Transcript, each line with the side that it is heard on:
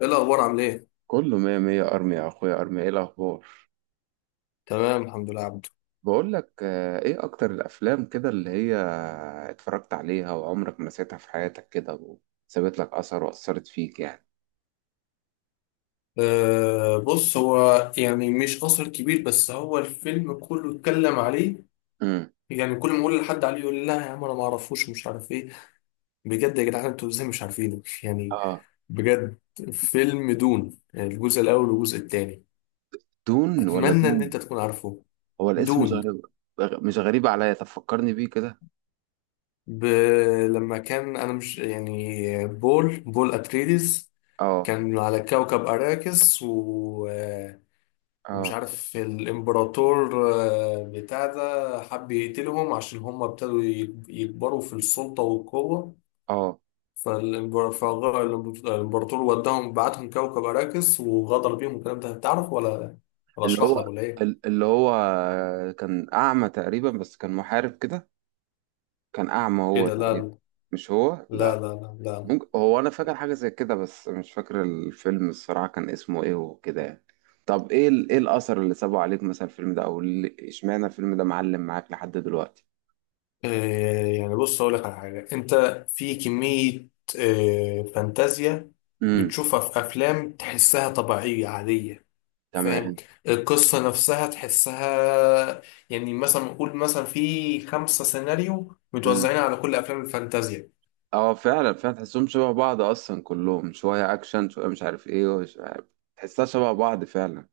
left: ايه الاخبار عامل ايه؟
right: كله مية مية. أرمي يا أخويا، أرمي. إيه الأخبار؟
left: تمام الحمد لله عبده.
right: بقول لك إيه أكتر الأفلام كده اللي هي اتفرجت عليها وعمرك ما نسيتها في حياتك كده وسابت لك أثر وأثرت فيك يعني؟
left: أه بص، هو يعني مش اثر كبير، بس هو الفيلم كله اتكلم عليه.
right: امم
left: يعني كل ما اقول لحد عليه يقول لي لا يا عم انا ما اعرفوش مش عارف ايه. بجد يا جدعان انتوا ازاي مش عارفينه يعني.
right: آه،
left: بجد. فيلم دون، يعني الجزء الاول والجزء الثاني.
right: دون ولا
left: اتمنى
right: دوم؟
left: ان انت تكون عارفه.
right: هو الاسم مش
left: دون.
right: غريب، مش غريب عليا. طب فكرني بيه كده.
left: ب... لما كان انا مش يعني بول اتريديس،
right: آه.
left: كان على كوكب أراكس و... آه، ومش
right: آه
left: عارف الامبراطور بتاع ده حب يقتلهم عشان هم ابتدوا يكبروا في السلطة والقوة.
right: آه.
left: فالامبراطور وداهم، بعتهم كوكب أراكس وغدر بيهم والكلام ده. تعرف ولا ولا
right: اللي
left: اشرح
right: هو
left: لك ولا ايه؟
right: اللي هو كان أعمى تقريبا بس كان محارب كده. كان أعمى
left: ايه
right: هو
left: ده،
right: تقريبا.
left: لا
right: مش هو؟
left: لا
right: لا.
left: لا لا لا.
right: ممكن هو، انا فاكر حاجه زي كده بس مش فاكر الفيلم الصراحه كان اسمه ايه وكده يعني. طب ايه ايه الاثر اللي سابه عليك مثلا الفيلم ده، اشمعنى الفيلم ده معلم معاك لحد دلوقتي؟
left: إيه يعني، بص اقول لك على حاجة، انت في كمية إيه، فانتازيا
right: امم
left: بتشوفها في افلام تحسها طبيعية عادية. فاهم؟
right: تمام.
left: القصة نفسها تحسها، يعني مثلا نقول مثلا في خمسة سيناريو
right: امم
left: متوزعين على كل أفلام الفانتازيا.
right: اه فعلا فعلا، تحسهم شبه بعض اصلا، كلهم شويه اكشن شويه مش عارف ايه ومش عارف. تحسها شبه بعض فعلا.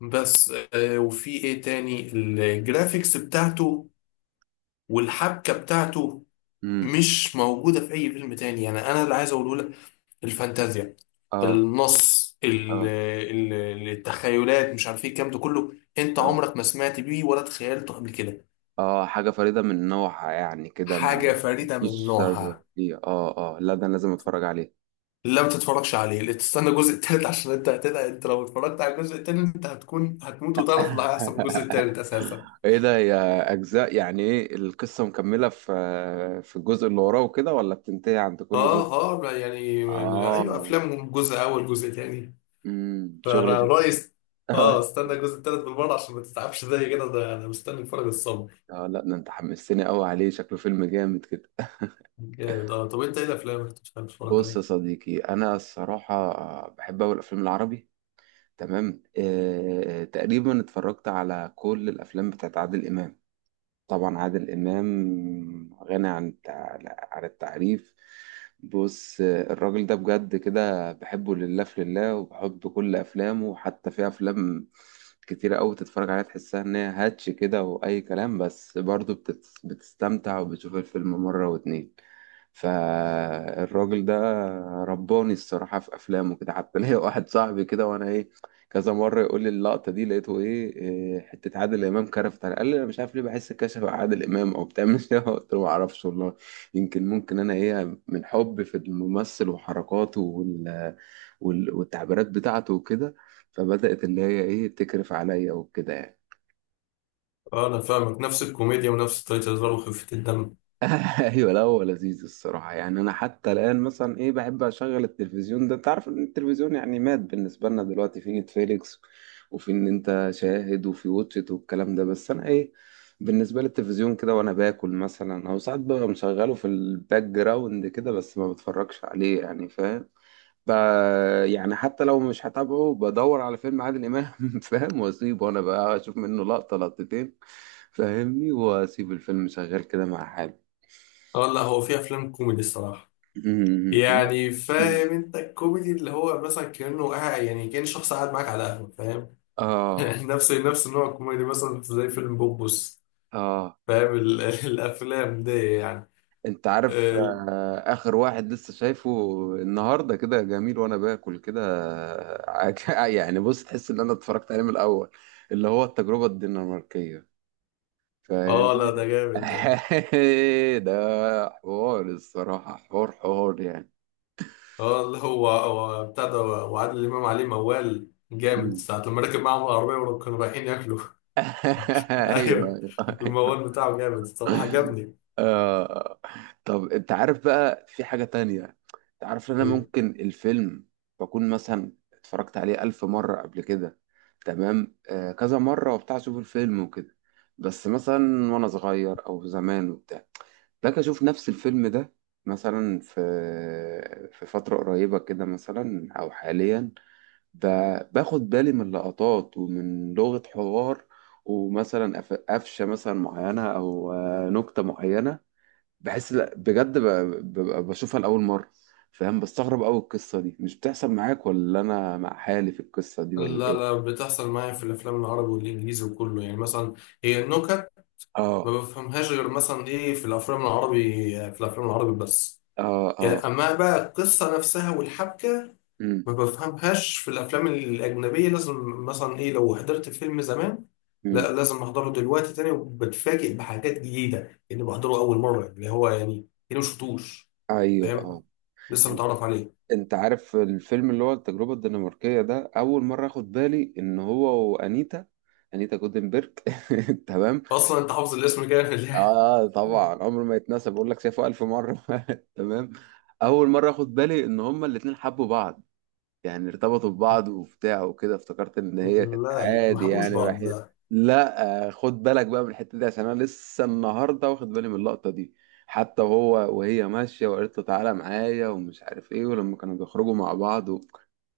left: بس وفي إيه تاني، الجرافيكس بتاعته والحبكة بتاعته
right: امم
left: مش موجودة في أي فيلم تاني. يعني أنا اللي عايز أقوله لك، الفانتازيا،
right: اه.
left: النص ال-
right: اه
left: ال- التخيلات مش عارف إيه الكلام ده كله، أنت
right: اه.
left: عمرك ما سمعت بيه ولا تخيلته قبل كده.
right: اه حاجه فريده من نوعها يعني كده، ما
left: حاجة فريدة من
right: مفيش شبه
left: نوعها.
right: فيه. اه اه، لا ده أنا لازم اتفرج عليه.
left: لا ما تتفرجش عليه، لا تستنى الجزء التالت، عشان انت هتدعي، انت لو اتفرجت على الجزء التاني انت هتكون هتموت وتعرف اللي هيحصل في الجزء التالت اساسا.
right: ايه ده، هي اجزاء يعني؟ ايه، القصة مكملة في في الجزء اللي وراه وكده ولا بتنتهي عند كل
left: اه.
right: جزء؟
left: اه يعني، ايوه
right: اه.
left: افلامهم جزء اول جزء تاني.
right: امم
left: فانا
right: شغل ش-
left: رأيي است- اه استنى الجزء التالت بالمره عشان ما تتعبش زي كده، ده انا مستني اتفرج الصبر.
right: اه لا، ده انت حمستني قوي عليه، شكله فيلم جامد كده.
left: جامد اه. طب انت ايه الافلام اللي كنت بتحب تتفرج
right: بص يا
left: عليها؟
right: صديقي، انا الصراحة بحب اوي الافلام العربي. تمام. تقريبا اتفرجت على كل الافلام بتاعت عادل امام. طبعا عادل إمام غني عن عن التعريف. بص الراجل ده بجد كده بحبه لله في لله، وبحب كل أفلامه. حتى في أفلام كتيرة أوي تتفرج عليها تحسها إن هي هاتش كده وأي كلام، بس برضه بتستمتع وبتشوف الفيلم مرة واتنين. فالراجل ده رباني الصراحة في أفلامه كده. حتى ليا واحد صاحبي كده، وأنا إيه كذا مره يقول لي اللقطه دي لقيته ايه إيه، حته عادل امام كرفت على. قال لي انا مش عارف ليه بحس كشف على عادل امام او بتعمل ايه. قلت له ما اعرفش والله، يمكن ممكن انا ايه من حب في الممثل وحركاته والتعبيرات بتاعته وكده، فبدات اللي هي ايه تكرف عليا وكده يعني.
left: اه انا فاهمك، نفس الكوميديا ونفس طريقه الهزار وخفه الدم.
right: ايوه، لا هو لذيذ الصراحه يعني. انا حتى الان مثلا ايه بحب اشغل التلفزيون ده. انت عارف ان التلفزيون يعني مات بالنسبه لنا دلوقتي، في نتفليكس وفي ان انت شاهد وفي واتشت والكلام ده، بس انا ايه بالنسبه للتلفزيون كده وانا باكل مثلا، او ساعات ببقى مشغله في الباك جراوند كده بس ما بتفرجش عليه يعني، فاهم؟ ب- يعني حتى لو مش هتابعه بدور على فيلم عادل امام. فاهم، واسيبه وانا بقى اشوف منه لقطه لقطتين، فاهمني، واسيب الفيلم شغال كده مع حالي.
left: اه لا، هو في افلام كوميدي الصراحه.
right: مم. لا.
left: يعني
right: مم.
left: فاهم انت، الكوميدي اللي هو مثلا كأنه قاعد، يعني كأن شخص قاعد معاك على قهوة. فاهم؟
right: اه.
left: نفس النوع الكوميدي، مثلا زي فيلم بوبوس.
right: اه،
left: فاهم الافلام دي يعني.
right: انت عارف
left: ال-
right: آه اخر واحد لسه شايفه النهارده كده جميل وانا باكل كده؟ يعني بص، تحس ان انا اتفرجت عليه من الاول، اللي هو التجربه الدنماركيه،
left: اه لا
right: فاهمني.
left: ده جامد ده.
right: ده حوار الصراحه، حوار حوار يعني.
left: اه اللي هو، هو بتاع ده وعادل امام عليه موال جامد
right: مم.
left: ساعة لما ركب معاهم العربية وكانوا رايحين ياكلوا. ايوه.
right: ايوه. أيوة.
left: الموال بتاعه جامد الصراحة، عجبني.
right: آه. طب انت عارف بقى، في حاجة تانية، انت عارف ان انا
left: إيه.
right: ممكن الفيلم بكون مثلا اتفرجت عليه ألف مرة قبل كده. تمام؟ كذا مرة وبتاع، اشوف الفيلم وكده، بس مثلا وانا صغير او زمان وبتاع، لك اشوف نفس الفيلم ده مثلا في في فترة قريبة كده مثلا او حاليا، فباخد بالي من لقطات ومن لغة حوار ومثلا قفشة مثلا معينة أو نكتة معينة، بحس لا بجد ببقى بشوفها لأول مرة، فاهم؟ بستغرب أوي، القصة دي مش بتحصل معاك، ولا أنا مع حالي في القصة دي، ولا
left: لا
right: إيه؟
left: لا، بتحصل معايا في الافلام العربي والانجليزي وكله، يعني مثلا هي النكت ما
right: آه
left: بفهمهاش غير مثلا ايه، في الافلام العربي. في الافلام العربي بس
right: آه.
left: يعني.
right: آه.
left: اما بقى القصه نفسها والحبكه،
right: أمم.
left: ما بفهمهاش في الافلام الاجنبيه. لازم مثلا ايه، لو حضرت فيلم زمان
right: أمم.
left: لا لازم احضره دلوقتي تاني، وبتفاجئ بحاجات جديده اني بحضره اول مره، اللي هو يعني كده ما شفتوش.
right: أيوه
left: فاهم؟
right: آه.
left: لسه
right: إن-
left: متعرف عليه.
right: أنت عارف الفيلم اللي هو التجربة الدنماركية ده، أول مرة أخد بالي إن هو وأنيتا، أنيتا جودنبرج. تمام.
left: اصلا انت حافظ الاسم كامل يعني.
right: اه طبعا، عمره ما يتنسى، بقول لك شافه الف مره. تمام. اول مره اخد بالي ان هما الاتنين حبوا بعض، يعني ارتبطوا ببعض وبتاع وكده. افتكرت ان هي كانت
left: لا ما
right: عادي
left: حبوش
right: يعني
left: بعض
right: رايحين.
left: لا.
right: لا خد بالك بقى من الحته دي، عشان انا لسه النهارده واخد بالي من اللقطه دي. حتى وهو وهي ماشيه وقالت له تعالى معايا ومش عارف ايه، ولما كانوا بيخرجوا مع بعض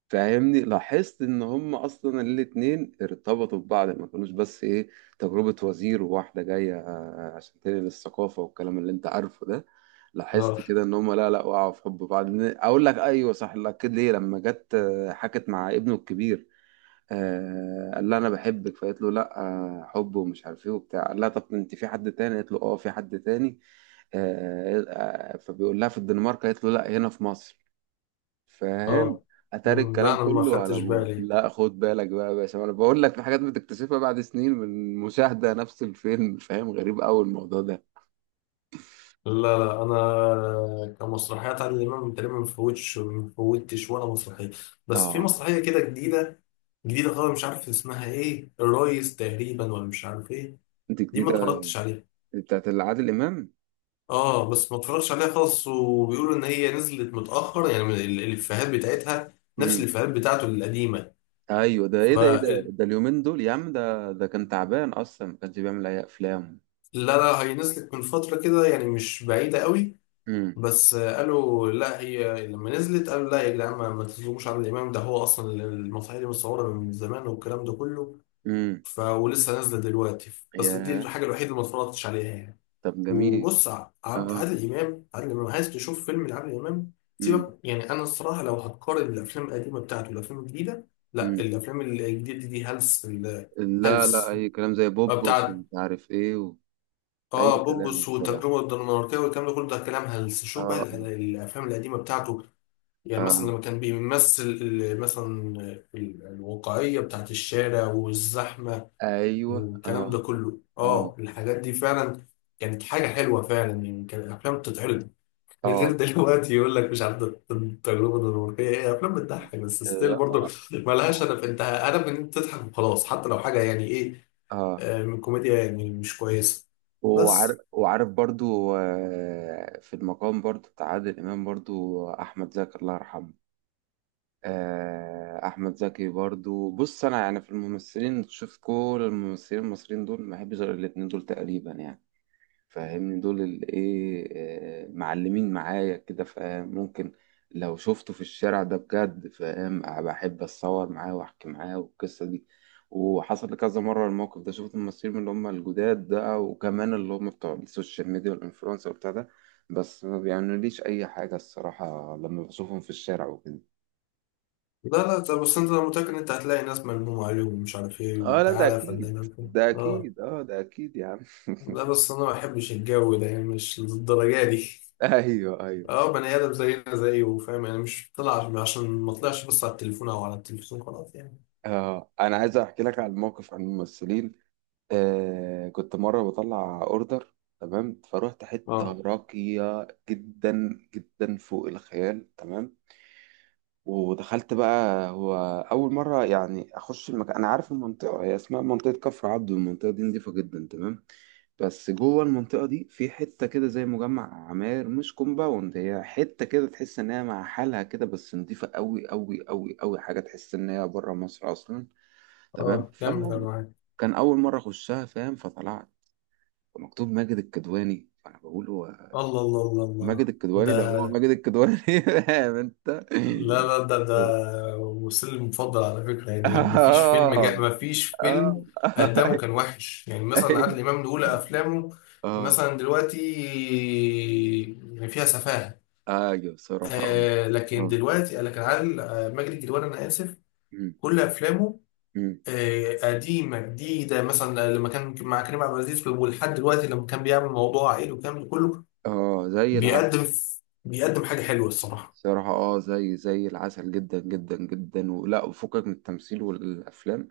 right: فاهمني، لاحظت ان هم اصلا الاتنين ارتبطوا ببعض، ما كانوش بس ايه تجربه وزير وواحده جايه عشان تنقل الثقافه والكلام اللي انت عارفه ده. لاحظت
left: اه
right: كده ان هم، لا لا وقعوا في حب بعض، اقول لك ايوه صح، لا اكيد ليه، لما جت حكت مع ابنه الكبير، آه قال لها انا بحبك، فقالت له لا حب ومش عارف ايه وبتاع. قال لها طب انت في حد تاني؟ قالت له اه في حد تاني. فبيقول لها في الدنمارك؟ قالت له لا هنا في مصر، فاهم؟
left: اه.
right: اتاري
left: أمم،
right: الكلام
left: لا انا ما
right: كله على
left: خدتش
right: ابوه.
left: بالي.
right: لا خد بالك بقى يا باشا، ما انا بقول لك في حاجات بتكتشفها بعد سنين من مشاهدة نفس الفيلم، فاهم؟ غريب قوي الموضوع ده.
left: لا لا انا كمسرحيات عادل امام تقريبا ما فوتش ما فوتش ولا مسرحيه. بس في
right: اه.
left: مسرحيه كده جديده، جديده خالص، مش عارف اسمها ايه، الريس تقريبا، ولا مش عارف ايه.
right: انت،
left: دي ما
right: جديدة
left: اتفرجتش عليها.
right: بتاعت عادل امام؟
left: اه بس ما اتفرجتش عليها خالص، وبيقولوا ان هي نزلت متاخر، يعني من الافيهات بتاعتها نفس الافيهات بتاعته القديمه.
right: ايوه، ده
left: ف
right: ايه ده، ايه ده اليومين دول يا عم، ده كان تعبان اصلا ما كانش بيعمل اي افلام.
left: لا لا، هي نزلت من فتره كده يعني، مش بعيده قوي.
right: امم.
left: بس قالوا لا، هي لما نزلت قالوا لا يا جدعان ما تظلموش عادل امام، ده هو اصلا اللي المسرحيه دي متصوره من زمان والكلام ده كله.
right: امم.
left: ولسه نازله دلوقتي. بس دي
right: يا.
left: الحاجه الوحيده اللي ما اتفرجتش عليها يعني.
right: طب جميل.
left: وبص، ع- عبد
right: اه.
left: عادل امام عادل امام، عايز تشوف فيلم لعادل امام؟
right: امم.
left: سيبك، يعني انا الصراحه لو هتقارن الافلام القديمه بتاعته والافلام الجديده، لا
right: امم.
left: الافلام الجديده دي هلس.
right: لا لا
left: هلس
right: اي كلام، زي بوبوس
left: بتاعت،
right: ومش عارف ايه اي
left: اه
right: كلام
left: بوبس
right: الصراحه.
left: والتجربه الدنماركيه والكلام ده كله، ده كلام هلس. شوف بقى
right: اه.
left: الافلام القديمه بتاعته، يعني مثلا
right: اه.
left: لما كان بيمثل مثلا الواقعية بتاعت الشارع والزحمة
right: ايوه
left: والكلام
right: اه
left: ده كله،
right: اه.
left: اه الحاجات دي فعلا كانت حاجة حلوة فعلا يعني. كان الأفلام بتتعرض غير
right: اه
left: دلوقتي، يقول لك مش عارف ده التجربة الدنماركية. هي أفلام بتضحك بس، ستيل برضه
right: اه.
left: مالهاش هدف، أنت هدف إن أنت تضحك وخلاص، حتى لو حاجة يعني إيه،
right: اه.
left: من كوميديا يعني مش كويسة.
right: وعارف،
left: بس
right: وعارف برضو في المقام برضو بتاع عادل امام برضو، احمد زكي الله يرحمه. احمد زكي برضو. بص انا يعني، في الممثلين شوف، كل الممثلين المصريين دول ما بحبش غير الاتنين دول تقريبا يعني، فاهمني، دول اللي ايه معلمين معايا كده، فاهم؟ ممكن لو شفته في الشارع ده بجد، فاهم، أه بحب اتصور معاه واحكي معاه والقصه دي. وحصل لي كذا مره الموقف ده، شفت ممثلين من اللي هم الجداد ده، وكمان اللي هم بتوع السوشيال ميديا والانفلونسر وبتاع ده، بس ما بيعملوليش اي حاجه الصراحه لما بشوفهم في الشارع وكده.
left: لا لا طب، بس أنت، أنا متأكد إن أنت هتلاقي ناس ملمومة عليهم ومش عارف إيه،
right: اه لا ده
left: وتعالى يا
right: اكيد،
left: فنان.
right: ده
left: اه
right: اكيد، اه ده اكيد يا عم.
left: لا بس انا ما بحبش الجو ده يعني، مش للدرجه دي.
right: ايوه ايوه.
left: اه، بني ادم زينا زيه فاهم، يعني مش طلع عشان، ما طلعش، بس على التليفون او على التلفزيون خلاص يعني.
right: اه انا عايز احكي لك عن موقف، عن الممثلين. آه كنت مره بطلع اوردر، تمام، فروحت حته
left: اه.
right: راقيه جدا جدا فوق الخيال تمام. ودخلت بقى، هو أول مرة يعني أخش المكان. أنا عارف المنطقة، هي اسمها منطقة كفر عبده، المنطقة دي نضيفة جدا تمام، بس جوه المنطقة دي في حتة كده زي مجمع عماير، مش كومباوند، هي حتة كده تحس إن هي مع حالها كده، بس نضيفة أوي أوي أوي أوي حاجة، تحس إن هي بره مصر أصلا تمام.
left: اه كمل انا
right: فالمهم
left: معاك.
right: كان أول مرة أخشها، فاهم؟ فطلعت مكتوب ماجد الكدواني، فأنا بقول هو
left: الله الله الله
right: ماجد
left: الله
right: الكدواني ده؟ هو
left: ده.
right: ماجد الكدواني. فاهم أنت؟
left: لا لا ده ده وسيلي المفضل على فكره يعني، ما فيش فيلم
right: اه.
left: جا ما فيش
right: اه.
left: فيلم قدامه كان وحش، يعني مثلا عادل
right: ايوه.
left: امام من اولى افلامه
right: اه.
left: مثلا دلوقتي يعني فيها سفاهه،
right: ايوه صراحة اه.
left: آه لكن
right: اه.
left: دلوقتي، لكن عادل آه ماجد الكدواني انا اسف،
right: مم.
left: كل افلامه
right: مم.
left: قديمه جديده، مثلا لما كان مع كريم عبد العزيز ولحد دلوقتي لما كان بيعمل موضوع عائلي والكلام ده كله،
right: اه زي العسل.
left: بيقدم، بيقدم حاجه حلوه الصراحه.
right: صراحة اه، زي زي العسل جدا جدا جدا، ولا وفكك من التمثيل والافلام.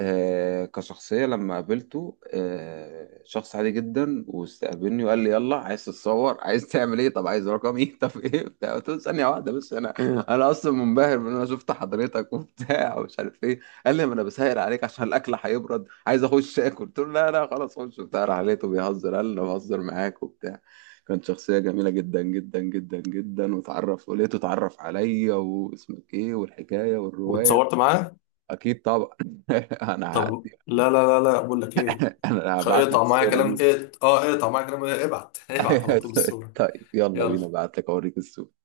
right: كشخصية لما قابلته، شخص عادي جدا، واستقبلني وقال لي يلا عايز تتصور، عايز تعمل ايه، طب عايز رقمي. طب ايه بتاع، قلت له ثانية واحدة بس، انا انا اصلا منبهر من إن انا شفت حضرتك وبتاع. ومش عارف ايه. قال لي ما انا بسهر عليك عشان الاكل هيبرد، عايز اخش اكل. قلت له لا لا خلاص، خش بتاع. راح لقيته بيهزر، قال لي انا بهزر معاك وبتاع. كانت شخصية جميلة جدا جدا جدا جدا، وتعرف، ولقيته اتعرف عليا واسمك ايه والحكاية والرواية.
left: واتصورت معاه؟
right: اكيد طبعا. انا
left: طب
right: هعدي.
left: لا لا لا لا بقول لك ايه،
right: انا هبعت لك
left: اقطع معايا
right: الصورة
left: كلام
right: دي.
left: ايه، اه اقطع معايا كلام إيه؟ ابعت، ابعت على طول الصوره.
right: طيب يلا بينا،
left: يلا.
right: ابعت لك اوريك الصورة.